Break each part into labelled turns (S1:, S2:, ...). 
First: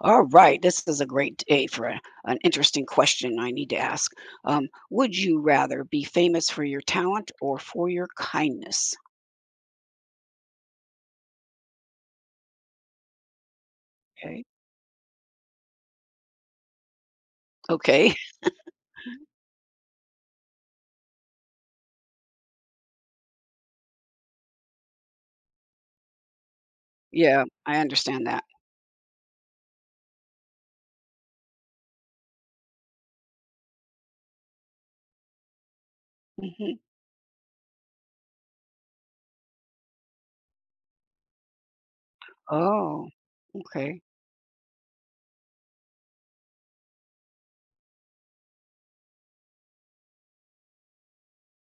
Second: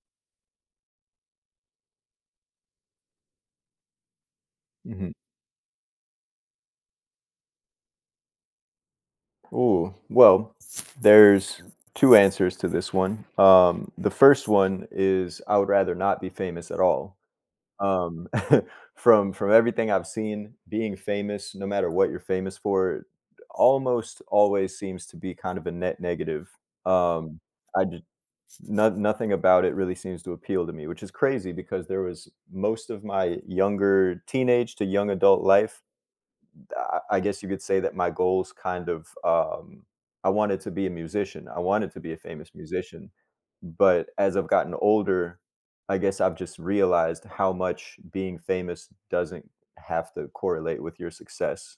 S1: All right, this is a great day for an interesting question I need to ask.
S2: Mhm.
S1: Would you rather be famous for your talent or for your kindness?
S2: Ooh, well, there's two answers to this one. The
S1: Okay.
S2: first one is I would rather not be famous at all.
S1: Okay.
S2: Um, from everything I've seen, being famous, no matter what you're famous for, almost always seems to be kind of a net negative. Um,
S1: Yeah, I
S2: I just
S1: understand that.
S2: no, nothing about it really seems to appeal to me, which is crazy because there was most of my younger teenage to young adult life
S1: Hmm.
S2: I guess you could say that my goals kind of, I wanted to be a musician. I wanted to be a famous
S1: Oh,
S2: musician,
S1: okay.
S2: but as I've gotten older, I guess I've just realized how much being famous doesn't have to correlate with your success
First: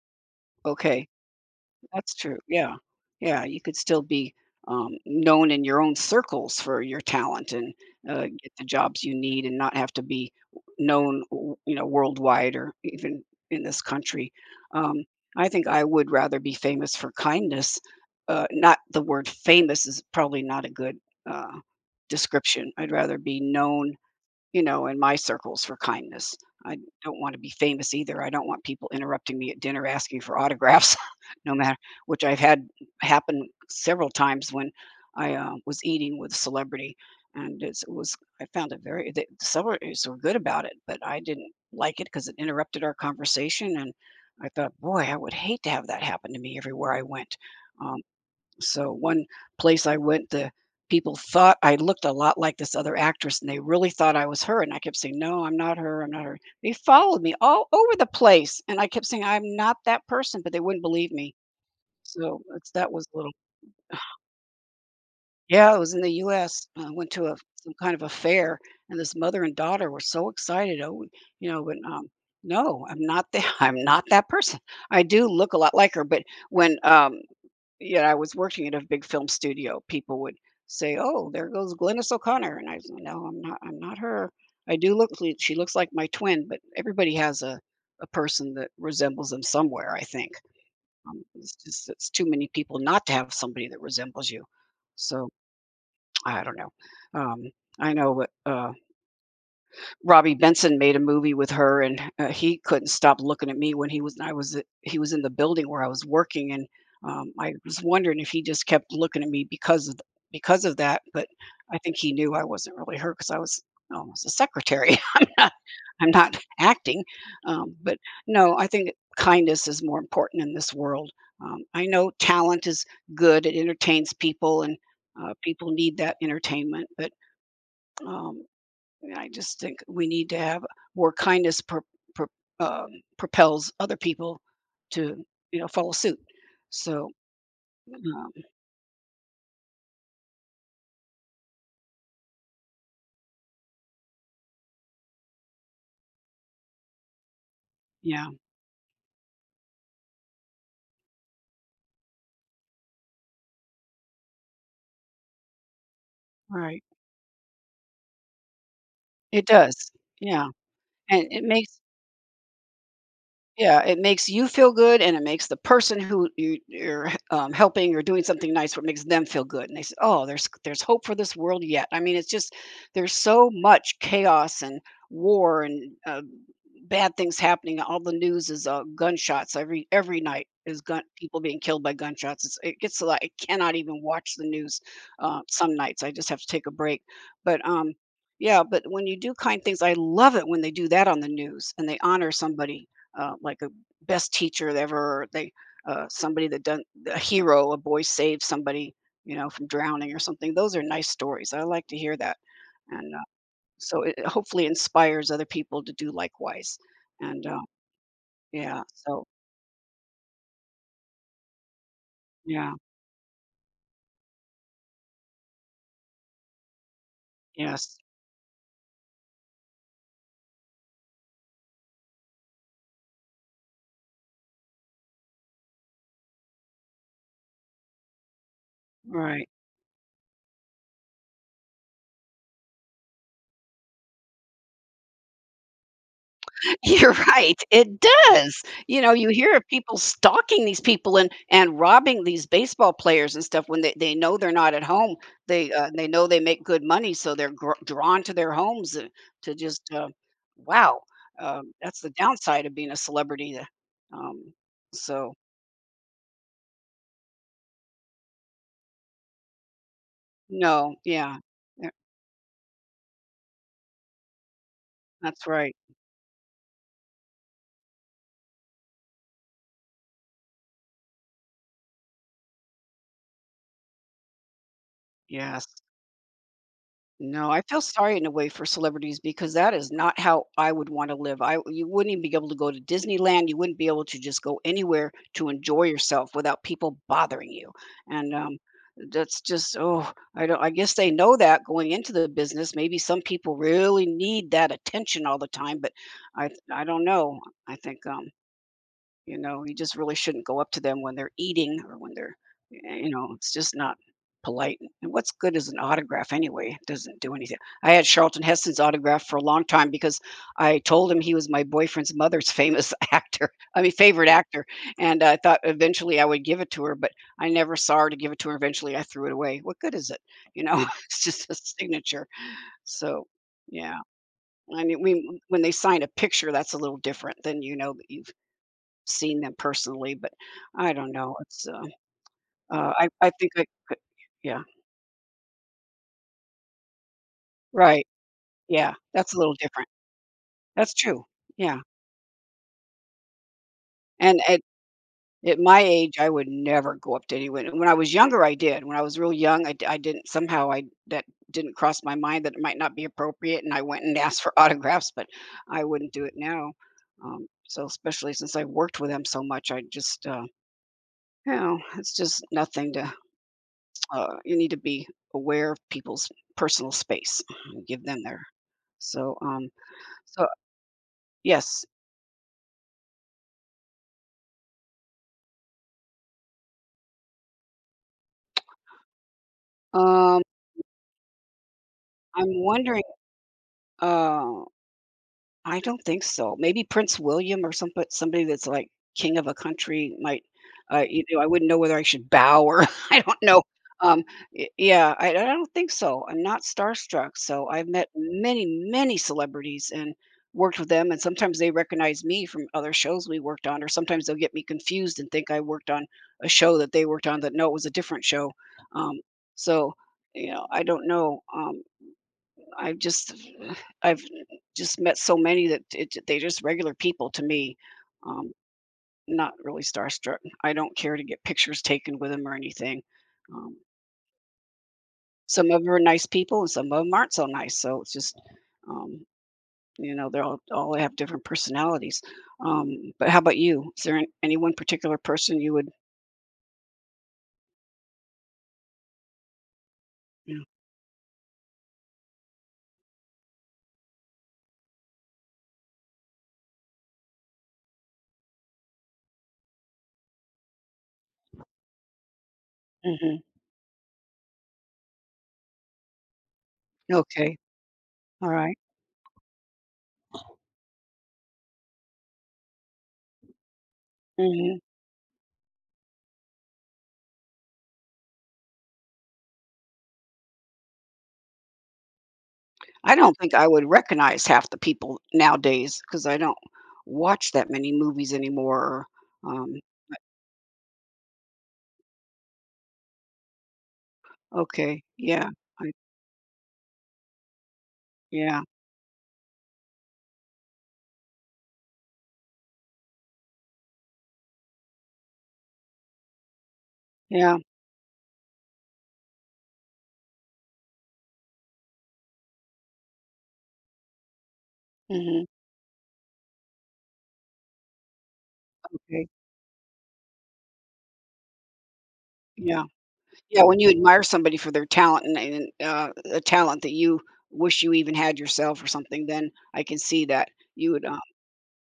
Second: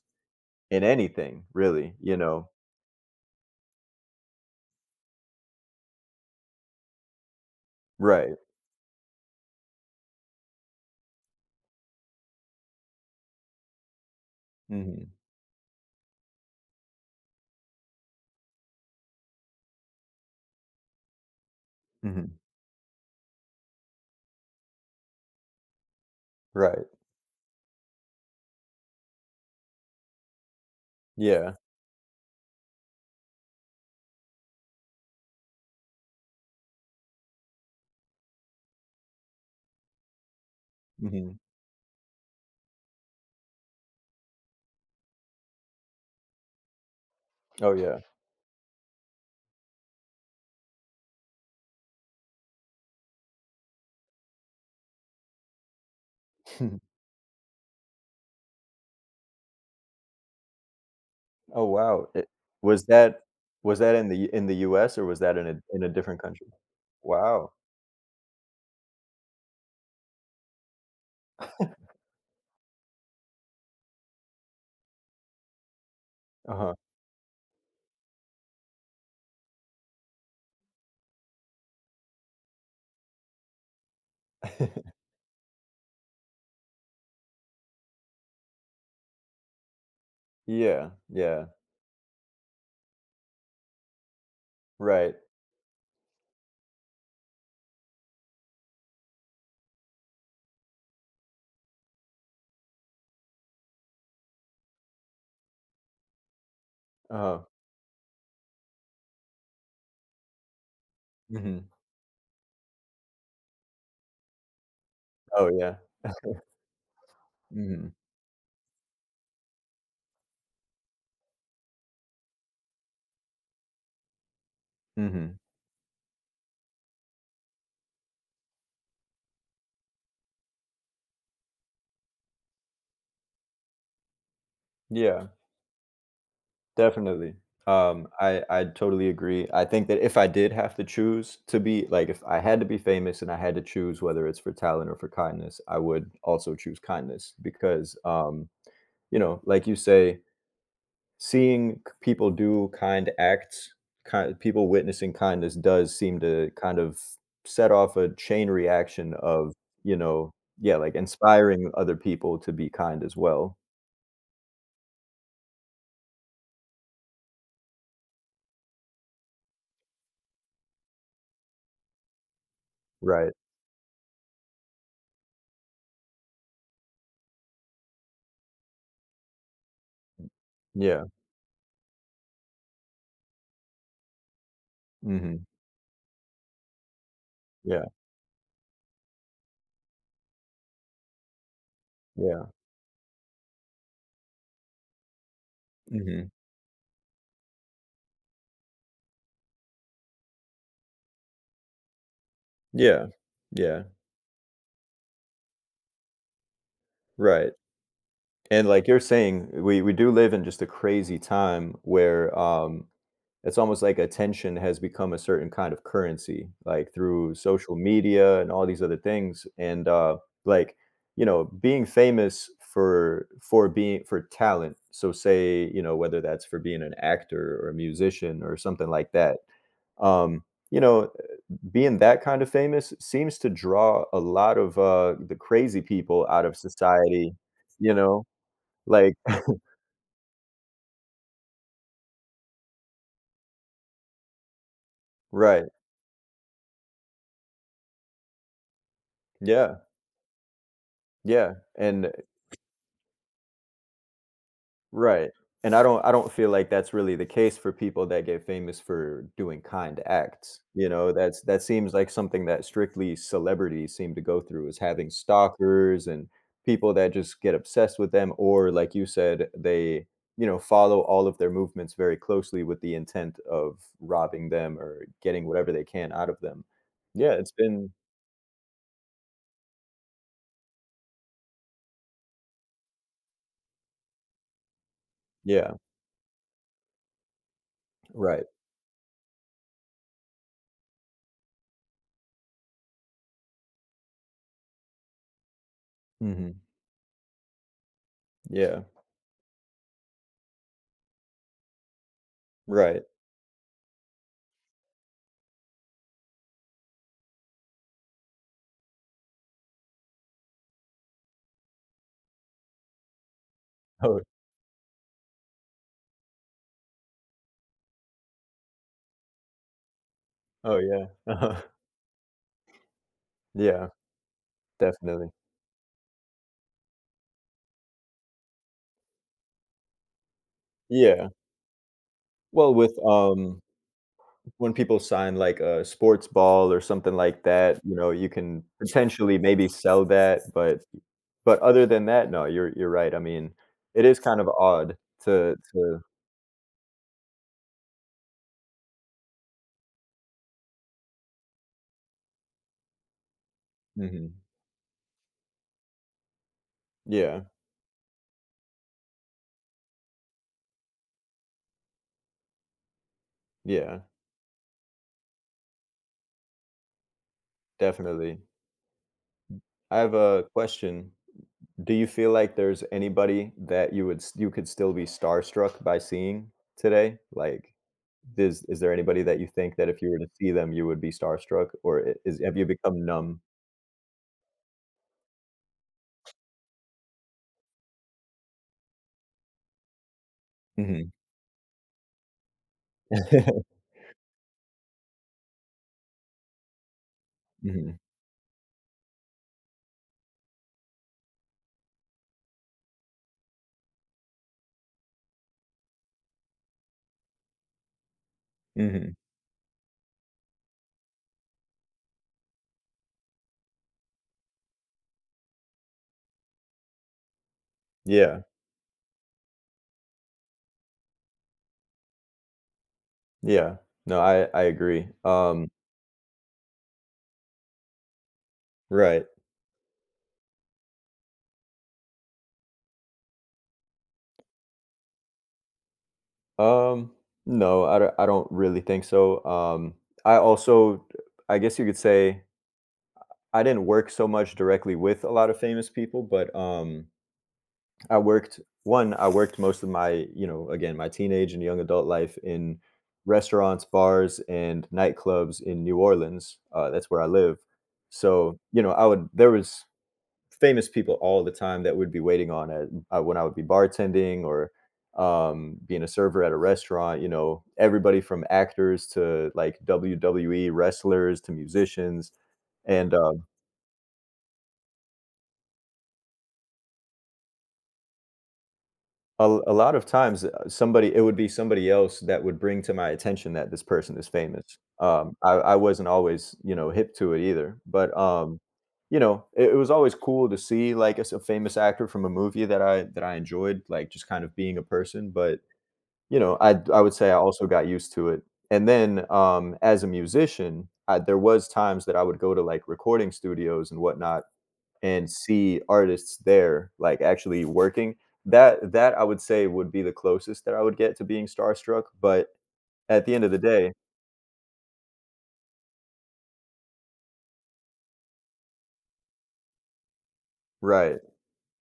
S2: in
S1: Okay.
S2: anything, really.
S1: That's true. Yeah. Yeah, you could still be, known in your own circles for your talent and,
S2: Right?
S1: get the jobs you need and not have to be known worldwide or even in this country. Um,
S2: Hmm.
S1: I think I would rather be famous for kindness, not the word famous is probably not a good, uh,
S2: Hmm.
S1: description. I'd rather be known, you know, in my circles for kindness. I
S2: Right?
S1: don't want to be famous either. I don't want people interrupting me at dinner asking for autographs, no
S2: Yeah.
S1: matter which I've had happen several times when I was eating with a celebrity, and it was I found it very the celebrities were good about it, but I
S2: Hmm.
S1: didn't like it because it interrupted our conversation. And I thought, boy, I would hate to have that happen to me everywhere I went.
S2: Oh
S1: Um,
S2: yeah.
S1: so one place I went, the people thought I looked a lot like this other actress, and they really thought I was her. And I kept saying, "No, I'm not her. I'm not her." They followed me all over the place, and I kept saying, "I'm not that person," but they wouldn't believe me.
S2: Oh wow. It,
S1: So it's,
S2: was
S1: that was a
S2: that
S1: little.
S2: was that in the U.S., or was that in a
S1: Yeah, it
S2: in a
S1: was in the
S2: different country?
S1: U.S. I went to a
S2: Wow.
S1: some kind of a fair, and this mother and daughter were so excited. Oh, but no, I'm not that. I'm not that person. I do look a lot like her, but
S2: Uh huh.
S1: when yeah, I was working at a big film studio. People would say, "Oh, there goes Glennis O'Connor," and I said, "No, I'm not. I'm not her. I do look. Li- She looks like my twin, but everybody has a person that resembles them somewhere. I think
S2: Yeah. Yeah.
S1: it's just it's too many people not to have somebody that resembles you.
S2: Right.
S1: So I don't know. Um, I know what. Robbie Benson made a movie with her, and, he couldn't stop looking at me when he was I was he was in the building where I was working, and,
S2: uh
S1: I was wondering if he just kept looking at me because of that, but
S2: Mhm.
S1: I think he knew I wasn't really her because I was almost a secretary.
S2: Oh, yeah.
S1: I'm not acting,
S2: Mhm.
S1: but, no, I think kindness is more important in this world. I know talent is good, it entertains people, and,
S2: Mhm.
S1: people need that entertainment, but, um, I just think we need to have more kindness pro um, propels other people to,
S2: Yeah,
S1: you know, follow suit. So,
S2: definitely. Um,
S1: um,
S2: I I totally agree. I think that if I did have to choose to be like, if I had to be famous and I had to choose whether it's for talent or for kindness, I would also choose kindness because,
S1: yeah,
S2: um, you know, like you say, seeing people do kind acts, kind people witnessing kindness does seem to kind
S1: right.
S2: of set off a chain reaction
S1: It
S2: of,
S1: does.
S2: you know,
S1: Yeah,
S2: yeah, like
S1: and it
S2: inspiring
S1: makes
S2: other people to be kind as well.
S1: Yeah, it makes you feel good, and it makes the person who you're helping or doing something nice for, it makes them feel good, and they say, "Oh, there's hope for this world yet." I mean, it's just there's
S2: Right.
S1: so much chaos and war and, bad things happening. All the news is, gunshots every night is gun
S2: Yeah.
S1: people being killed by gunshots. It's it gets a lot. I cannot even watch the news,
S2: Hmm.
S1: some nights. I just have to take a break, but,
S2: Yeah.
S1: yeah, but when you do kind things I love it when they do that on the news and they honor
S2: Yeah.
S1: somebody like a best teacher ever. They
S2: Hmm.
S1: somebody that done a hero, a boy saved somebody, you know, from drowning or something. Those are nice stories. I like to hear that,
S2: Yeah.
S1: and
S2: Yeah.
S1: so it hopefully inspires other people to do likewise. And
S2: Right. And
S1: yeah,
S2: like you're
S1: so
S2: saying, we do live in just a crazy time where
S1: yeah,
S2: it's almost like attention has become a certain kind of currency, like through social
S1: yes,
S2: media and all these other things. And like, you know, Being famous for being for talent. So say, you know, whether that's for being an actor or a musician or something like that.
S1: right.
S2: Um, you know, being that kind of famous seems to draw a lot of the crazy people out of
S1: You're
S2: society,
S1: right,
S2: you
S1: it
S2: know,
S1: does. You know,
S2: like
S1: you hear of people stalking these people and robbing these baseball players and stuff when they know they're not at home.
S2: right.
S1: They know they make good money, so they're gr drawn to their homes and to
S2: Yeah.
S1: just, wow,
S2: Yeah.
S1: that's the
S2: And
S1: downside of being a celebrity, um,
S2: right,
S1: so
S2: and I don't feel like that's really the case for people that get famous for doing kind acts, you
S1: no,
S2: know,
S1: yeah,
S2: that's that
S1: yeah,
S2: seems like something that strictly celebrities seem to go through is having
S1: that's right,
S2: stalkers and people that just get obsessed with them, or like you said, they, you know, follow all of their movements very closely with the intent of robbing them or getting
S1: yes.
S2: whatever they can out of them. Yeah,
S1: No,
S2: it's
S1: I feel
S2: been
S1: sorry in a way for celebrities because that is not how I would want to live. I You wouldn't even be able to go to Disneyland. You wouldn't be able to just go anywhere to
S2: yeah,
S1: enjoy yourself without people bothering you. And
S2: right.
S1: that's just oh, I don't. I guess they know that going into the business. Maybe some people really need that attention all the time, but
S2: Mhm.
S1: I don't know. I think
S2: Yeah,
S1: you know, you just really shouldn't go up to them when they're eating or when they're,
S2: right.
S1: you know, it's just not polite. And what's good is an autograph anyway? It doesn't do anything. I had Charlton Heston's autograph for a long time because I told him he was my boyfriend's mother's famous actor. I mean,
S2: Oh
S1: favorite actor. And I thought eventually I would give it to her, but I never saw her to give it to her. Eventually I threw it away. What good is it? You
S2: oh
S1: know,
S2: yeah.
S1: it's just a signature. So,
S2: Yeah,
S1: yeah. I mean,
S2: definitely.
S1: we, when they sign a picture, that's a little different than you know that you seen them personally, but I don't
S2: Yeah.
S1: know,
S2: Well,
S1: I think I could yeah,
S2: when people sign, like, a sports ball or something like that, you
S1: right,
S2: know, you can
S1: yeah, that's
S2: potentially
S1: a little
S2: maybe
S1: different.
S2: sell that,
S1: That's true,
S2: but
S1: yeah,
S2: other than that, no, you're right, I mean, it is
S1: and
S2: kind of odd
S1: at my
S2: to
S1: age, I would never go up to anyone, and when I was younger, I did. When I was real young, I didn't somehow I that didn't cross my mind that it might not be appropriate, and I went and
S2: mhm.
S1: asked for autographs, but I wouldn't do it now,
S2: Yeah,
S1: so especially since I worked with them so much, I just, you know, it's just nothing to
S2: yeah,
S1: you need to be aware of people's personal space and give them their
S2: definitely.
S1: so
S2: I have a
S1: so
S2: question.
S1: yes
S2: Do you feel like there's anybody that you would s you could still be starstruck by seeing today? Like, is there anybody that you think that if you were to
S1: um
S2: see them, you would be starstruck, or I is
S1: I'm
S2: have you
S1: wondering
S2: become numb?
S1: uh I don't think so. Maybe Prince William or some but somebody that's, like, king of a country might,
S2: Mhm.
S1: you know, I wouldn't know whether I should bow or I don't know. Um, y yeah, I don't think so. I'm not starstruck, so I've
S2: Mhm,
S1: met many, many celebrities and worked with them, and sometimes they recognize me from other shows we worked on, or sometimes they'll get me confused and think I worked on a show that they worked on that no, it was a different show.
S2: mhm.
S1: Um, so, you know, I don't know, I've just I've just met so many that it they're just regular people to me.
S2: Yeah,
S1: Um, not really starstruck. I don't care to get pictures taken with them or anything.
S2: yeah.
S1: Um,
S2: No, I agree.
S1: some of them are nice people and some of them 'em aren't so nice, so it's just, um,
S2: Right.
S1: you know, they're all have different personalities. But how about you? Is there an any one particular person you would
S2: Um, no, I don't really think so. I
S1: yeah,
S2: also I guess you could say I didn't work so much directly with a lot of famous people, but I worked one, I worked most of my, you know, again, my teenage and young adult life in
S1: mhm,
S2: restaurants, bars, and nightclubs in New Orleans. That's where I
S1: okay,
S2: live. So,
S1: alright,
S2: you know, I would there was famous people all the time that would be waiting on at when I would be bartending or
S1: mhm.
S2: being a server at a restaurant. You know, everybody from actors to like WWE wrestlers to musicians. And
S1: I don't think I would recognize half the people nowadays because I don't watch that many movies anymore,
S2: A, a
S1: um
S2: lot of times, somebody it would be somebody else that would bring to my attention that this person is famous.
S1: okay, yeah,
S2: I
S1: I
S2: wasn't always, you know, hip to it either. But
S1: yeah,
S2: you know, it was always cool to see like a, s- a famous actor from a movie that I enjoyed, like just kind of being a person. But you know, I would say I
S1: yeah,
S2: also got used to it, and then, as a musician, I there was times that I would go to, like, recording studios and whatnot and
S1: mhm,
S2: see artists there, like, actually working. That that I
S1: okay,
S2: would say would be the closest that I would get to being starstruck, but
S1: yeah.
S2: at the end of the
S1: Yeah, when you
S2: day
S1: admire somebody for their talent and a talent that you wish you even had yourself or something, then I can see that you
S2: right.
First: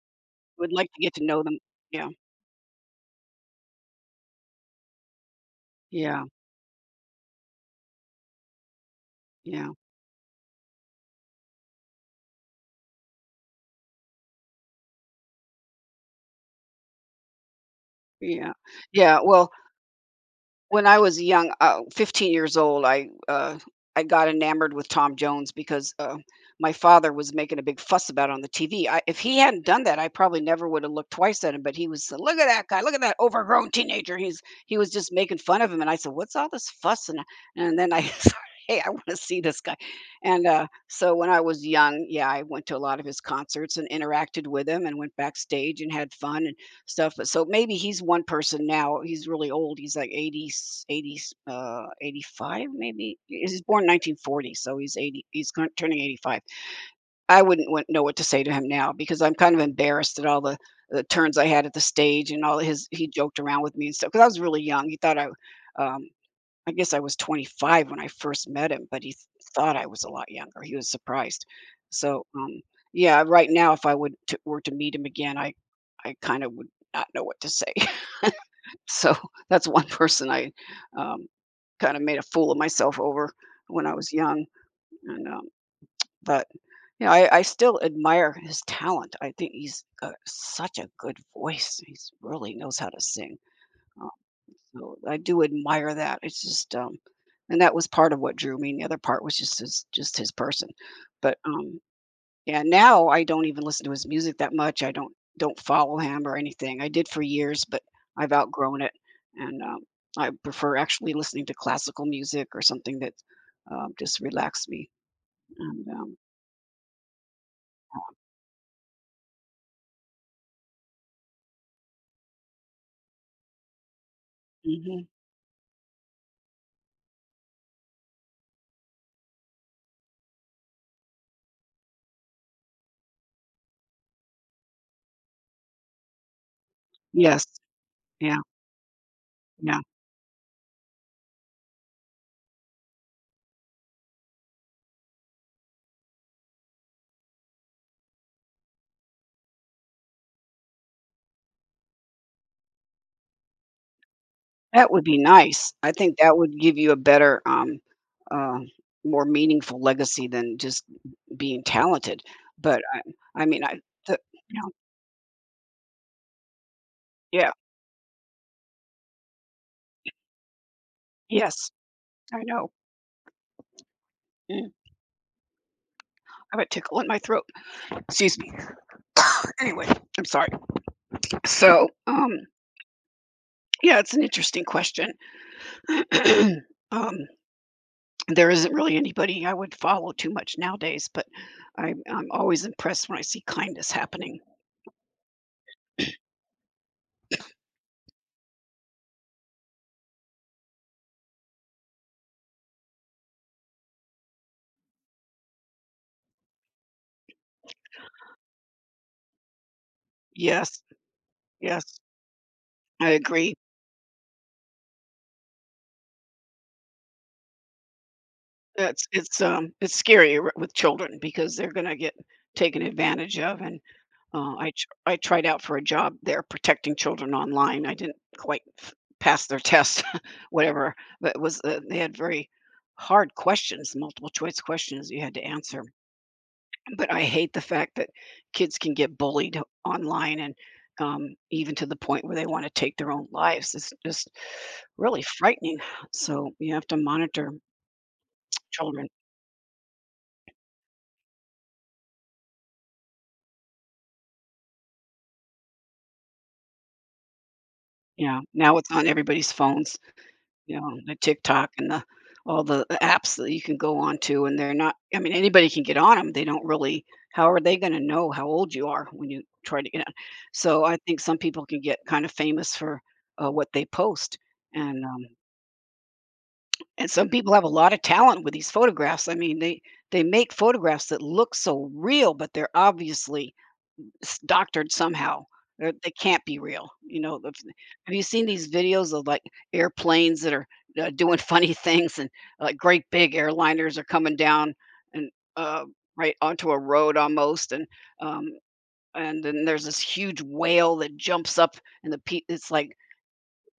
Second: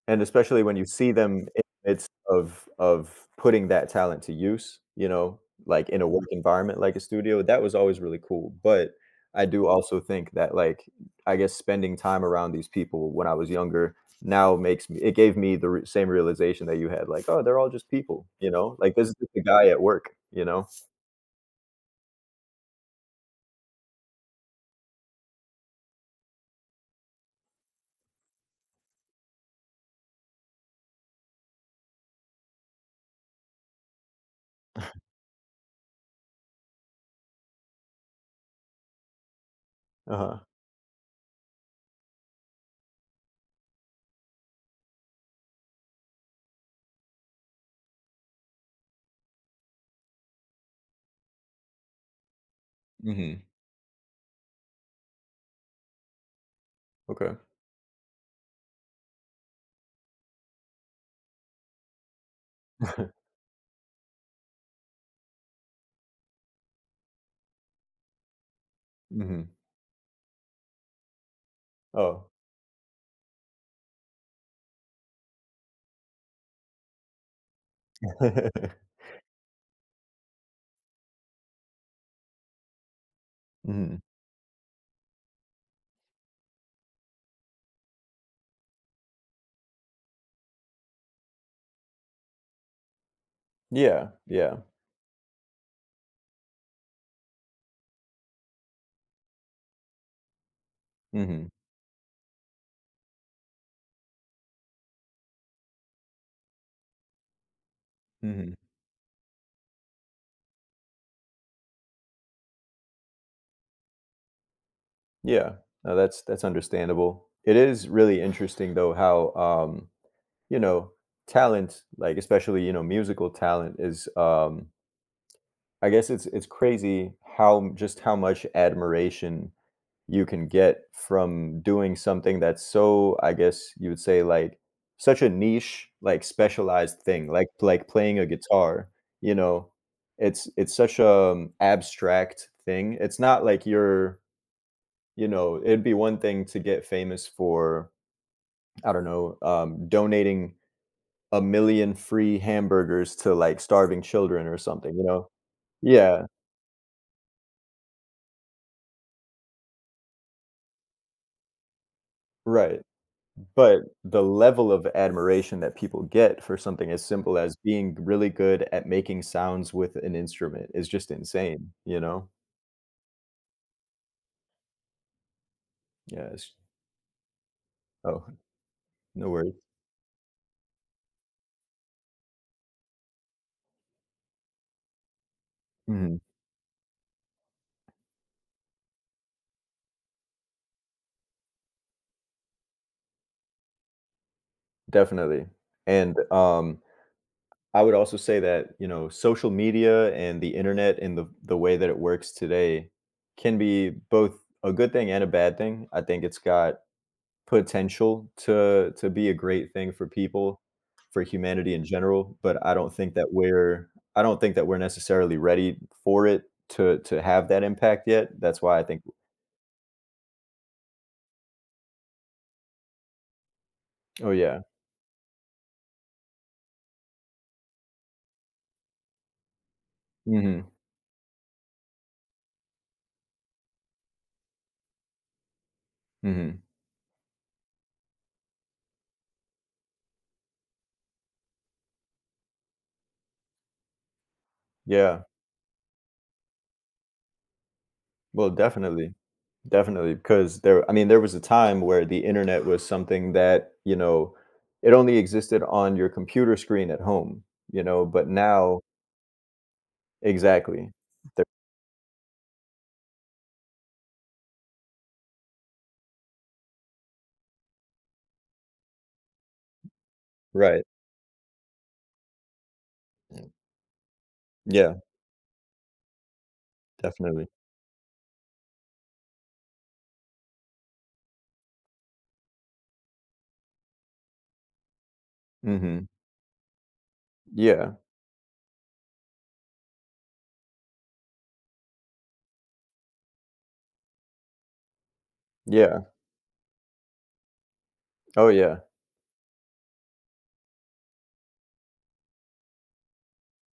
S2: And especially
S1: would
S2: when you
S1: like to
S2: see
S1: get to
S2: them
S1: know
S2: in
S1: them.
S2: the
S1: Yeah,
S2: midst of putting that talent to use, you know, like in a
S1: yeah,
S2: work environment like a studio, that was always really cool. But I do
S1: yeah,
S2: also think that like I guess spending time around these people when I was younger now makes me it gave me the same realization that you had like, oh, they're all just people, you
S1: yeah,
S2: know? Like this is
S1: yeah,
S2: just a guy at work, you know?
S1: when I was young, 15 years old, I got enamored with Tom Jones because my father was making a big fuss about it on the TV. If he hadn't done that, I probably never would have looked twice at him. But he was, look at that guy, look at that overgrown teenager. He was just making fun of him, and I said, what's all this fuss? And then I started, hey, I want to see this guy.
S2: Uh-huh.
S1: And so when I was young, yeah, I went to a lot of his concerts and interacted with him, and went backstage and had fun. Stuff, but so maybe he's one person now, he's really old, he's like eighty, 85 maybe? He
S2: Mhm.
S1: was born 1940, so he's 80 he's gon turning 85.
S2: Okay.
S1: I wouldn't want know what to say to him now because I'm kind of embarrassed at all the turns I had at the stage and all his he joked around with me and stuff because I was really young, he thought um I guess I was 25 when I first met him, but he th
S2: Mhm.
S1: thought I was a lot younger. He was surprised. So,
S2: Oh.
S1: yeah, right now, if I would to were to meet him again, I kinda would not know what to say. So, that's one person I, um, kinda made a fool of myself over when I
S2: mhm.
S1: was young, and, but, yeah, I still admire his talent. I think he's got such a good voice. He really knows how to sing.
S2: Yeah. Yeah.
S1: So, I do admire that. It's just, and that was part of what drew me, and the other part was just his person. But,
S2: Mhm.
S1: yeah, now I don't even listen to his music that much. I don't follow him or anything. I did for years, but I've
S2: Mhm.
S1: outgrown it, and, I prefer actually listening to classical music or something that, just relax me,
S2: Yeah.
S1: and,
S2: No, that's understandable. It is really interesting though how you know, talent, like especially, you know, musical talent is
S1: mhm.
S2: I guess it's crazy how just how much admiration you can get from doing something that's so, I guess you would say like such a niche, like specialized thing,
S1: Yes.
S2: like playing a
S1: Yeah,
S2: guitar, you know.
S1: yeah.
S2: It's such a abstract thing. It's not like you're you know, it'd be one thing to get famous for, I don't know, donating a million free hamburgers to, like, starving children or
S1: That
S2: something,
S1: would
S2: you
S1: be
S2: know?
S1: nice. I think
S2: Yeah,
S1: that would give you a better, uh, more meaningful legacy than just being talented.
S2: right.
S1: But I mean, I
S2: But
S1: the
S2: the
S1: you know,
S2: level of admiration that people get for something as simple
S1: yeah,
S2: as being really good at making sounds with an instrument is just
S1: yes,
S2: insane, you know?
S1: I know. Mm, I
S2: Yeah, it's
S1: have a tickle in my throat.
S2: oh,
S1: Excuse me.
S2: no worries.
S1: Anyway, I'm sorry. So, yeah, it's an interesting question.
S2: Mhm,
S1: Um, there isn't really anybody I would follow too much nowadays, but I'm always impressed when I see kindness happening.
S2: definitely. And, um I would also say that, you know, social media and the internet and the way that it works today can be both a good thing and a bad thing. I think it's got potential to be a great thing for people,
S1: Yes,
S2: for humanity in
S1: yes,
S2: general, but I don't
S1: I
S2: think that
S1: agree.
S2: we're I don't think that we're necessarily ready for it to have that impact yet. That's why I think
S1: That's it's scary with children because they're gonna get taken advantage of and
S2: oh, yeah.
S1: I tried out for a job there protecting children online. I didn't quite f pass their test,
S2: Mhm.
S1: whatever, but it was, they had very hard questions, multiple choice questions you had to answer.
S2: Mhm.
S1: But I hate the fact that kids can get bullied online and even to the point where they want to take their own lives. It's just really
S2: Yeah.
S1: frightening. So you have to monitor
S2: Well,
S1: children.
S2: definitely. Definitely, because there I mean, there was a time where the internet was something that, you know, it only existed on your computer screen at home, you know, but
S1: Yeah, now
S2: now
S1: it's on everybody's phones. You
S2: exactly.
S1: know, the
S2: The
S1: TikTok and the all the apps that you can go on to, and they're not I mean, anybody can get on them. They don't really how are they gonna know how old you are when you try to get on?
S2: right.
S1: So, I think some people can get kind of famous for, what they post,
S2: Yeah,
S1: and, um and some
S2: definitely.
S1: people have a lot of talent with these photographs. I mean, they make photographs that look so real, but they're obviously it's doctored somehow.
S2: Mhm.
S1: They can't be real, you know, if
S2: Yeah.
S1: have you seen these videos of, like, airplanes that are, doing funny things and, like, great big airliners are coming down and, uh,
S2: Yeah.
S1: right onto a road almost, um,
S2: Oh, yeah.
S1: and then there's this huge whale that jumps up and the pe it's like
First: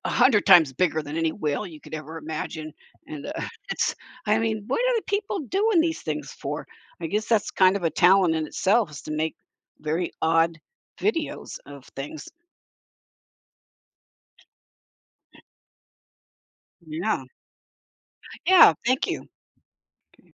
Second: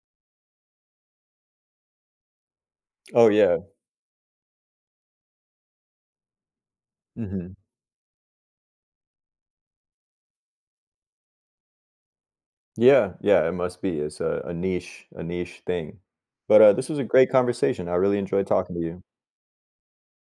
S1: 100 times bigger than any whale you could ever imagine, and,
S2: Oh, yeah.
S1: it's I mean, what are the people doing these things for? I guess that's
S2: Mhm.
S1: kind of a talent in itself is to make very odd videos of things.
S2: Yeah, yeah, it must be. It's a niche thing. But, this was a
S1: Yeah.
S2: great conversation. I really enjoyed
S1: Yeah,
S2: talking to you.
S1: thank you.